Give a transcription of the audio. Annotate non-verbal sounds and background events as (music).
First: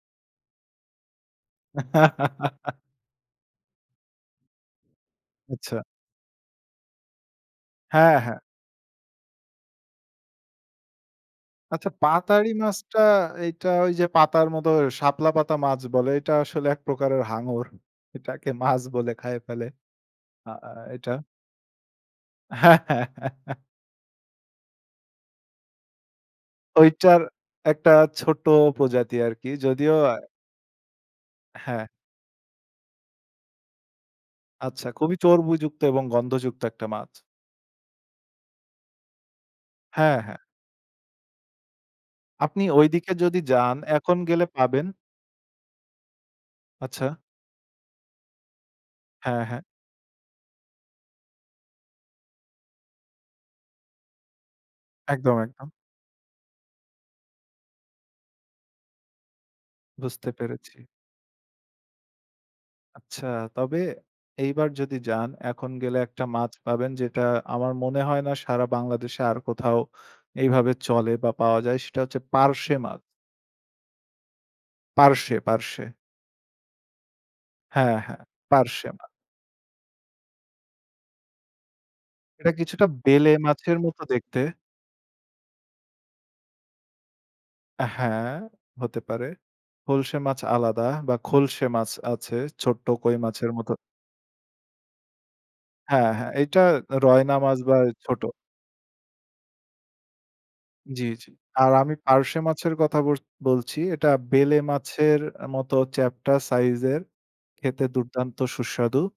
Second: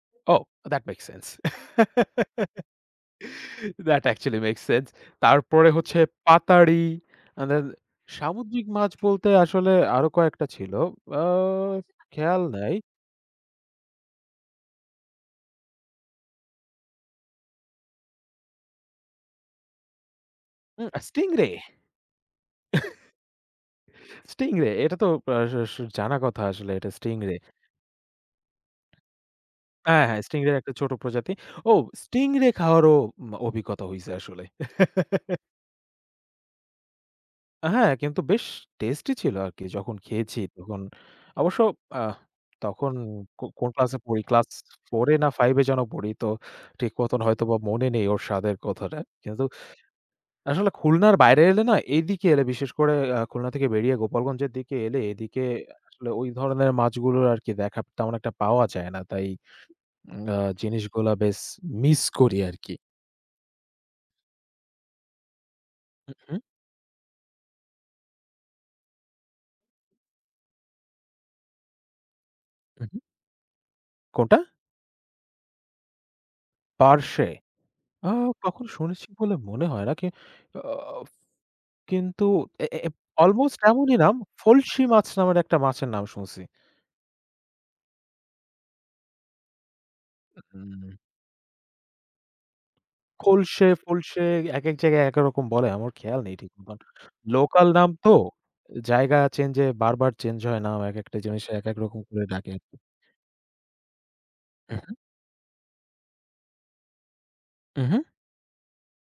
Oh! That makes sense. (laughs) (laughs) That actually makes sense. তারপরে আচ্ছা। হচ্ছে "পাতারি" আ দেন হ্যাঁ, হ্যাঁ। সামুদ্রিক মাছ বলতে আসলে আরো কয়েকটা ছিল। আ আচ্ছা খেয়াল "পাতারি" নাই মাছটা, এইটা ওই যে পাতার মত শাপলা পাতা মাছ বলে। এটা আসলে ১ প্রকারের হাঙর। এটাকে মাছ বলে খাইয়ে ফেলে। আ আ উ আ এটা স্টিং রে। হ্যা। (chuckles) স্টিং রে, এটা তো আ স জানা কথা আসলে, এটা স্টিং ঐটার রে। একটা ছোট প্রজাতি আরকি। যদিও হ্যাঁ, হ্যাঁ। স্টিং রের একটা ছোট প্রজাতি। ও! হ্যাঁ। স্টিং রে খাওয়ারও মা অভিজ্ঞতা হইছে আসলে। আচ্ছা, খুবই (chuckles) চোর বইযুক্ত এবং গন্ধযুক্ত একটা মাছ। হ্যাঁ, কিন্তু বেশ টেস্টি ছিল আরকি। যখন হ্যাঁ, খেয়েছি, হ্যাঁ। তখন অবশ্য আ আপনি ঐ তখন দিকে যদি কো কোন যান ক্লাসে এখন পড়ি? গেলে ক্লাস পাবেন। 4 এ না, 5 এ যেন পড়ি। তো ঠিক আচ্ছা। মতন হয়তো মনে নেই ওর স্বাদের কথাটা। হ্যাঁ, কিন্তু হ্যাঁ। আসলে খুলনার বাইরে এলে না? এদিকে এলে বিশেষ করে আ খুলনা থেকে বেরিয়ে গোপালগঞ্জের দিকে এলে, একদম, এদিকে একদম। আসলে ওই ধরনের মাছগুলোর আরকি দেখা তেমন একটা পাওয়া যায় না, তাই উম বুঝতে আ পেরেছি। জিনিসগুলা বেশ মিস করি আরকি। আচ্ছা। তবে এইবার যদি যান, এখন গেলে ১ হু, টা হু। মাছ পাবেন, যেটা আমার মনে হয় না সারা বাংলাদেশে আর কোথাও এইভাবে চলে বা পাওয়া যায়, সেটা হচ্ছে "পার্শে" হু, মাছ। হু। কোনটা? পার্শ্বে, পার্শ্বে। পার্শে? হ্যাঁ, আ হ্যাঁ, কখনো "পার্শে" মা শুনেছি বলে মনে হয় না। কি আ উফ কিন্তু এটা এ এ কিছুটা এব "বেলে" অলমোস্ট মাছের এমনই মত নাম, দেখতে। "ফলসি" মাছ নামের একটা মাছের নাম শুনছি। আ হ্যাঁ, হতে পারে। "ফলসে" মাছ আলাদা উউ! বা "খলসে" মাছ আছে, ছোট্ট কই মাছের খলসে, মতো ফলসে একেক জায়গায় একেক রকম বলে। আমার হ্যাঁ, খেয়াল হ্যাঁ। নেই ঠিক এইটা মতন। রয় নামাজ লোকাল বা নাম তো, ছোট। জায়গা চেঞ্জ এ বার, বার চেঞ্জ হয় নাম। জ্বি, একেকটা জ্বি। জিনিসে আর একেক আমি রকম করে "পার্শে" ডাকে মাছের আরকি। কথা বত বলছি। এটা "বেলে" হু, হু। মাছের মতো চ্যাপটা সাইজের, খেতে উঁ, হুঁ। দুর্দান্ত সুস্বাদু।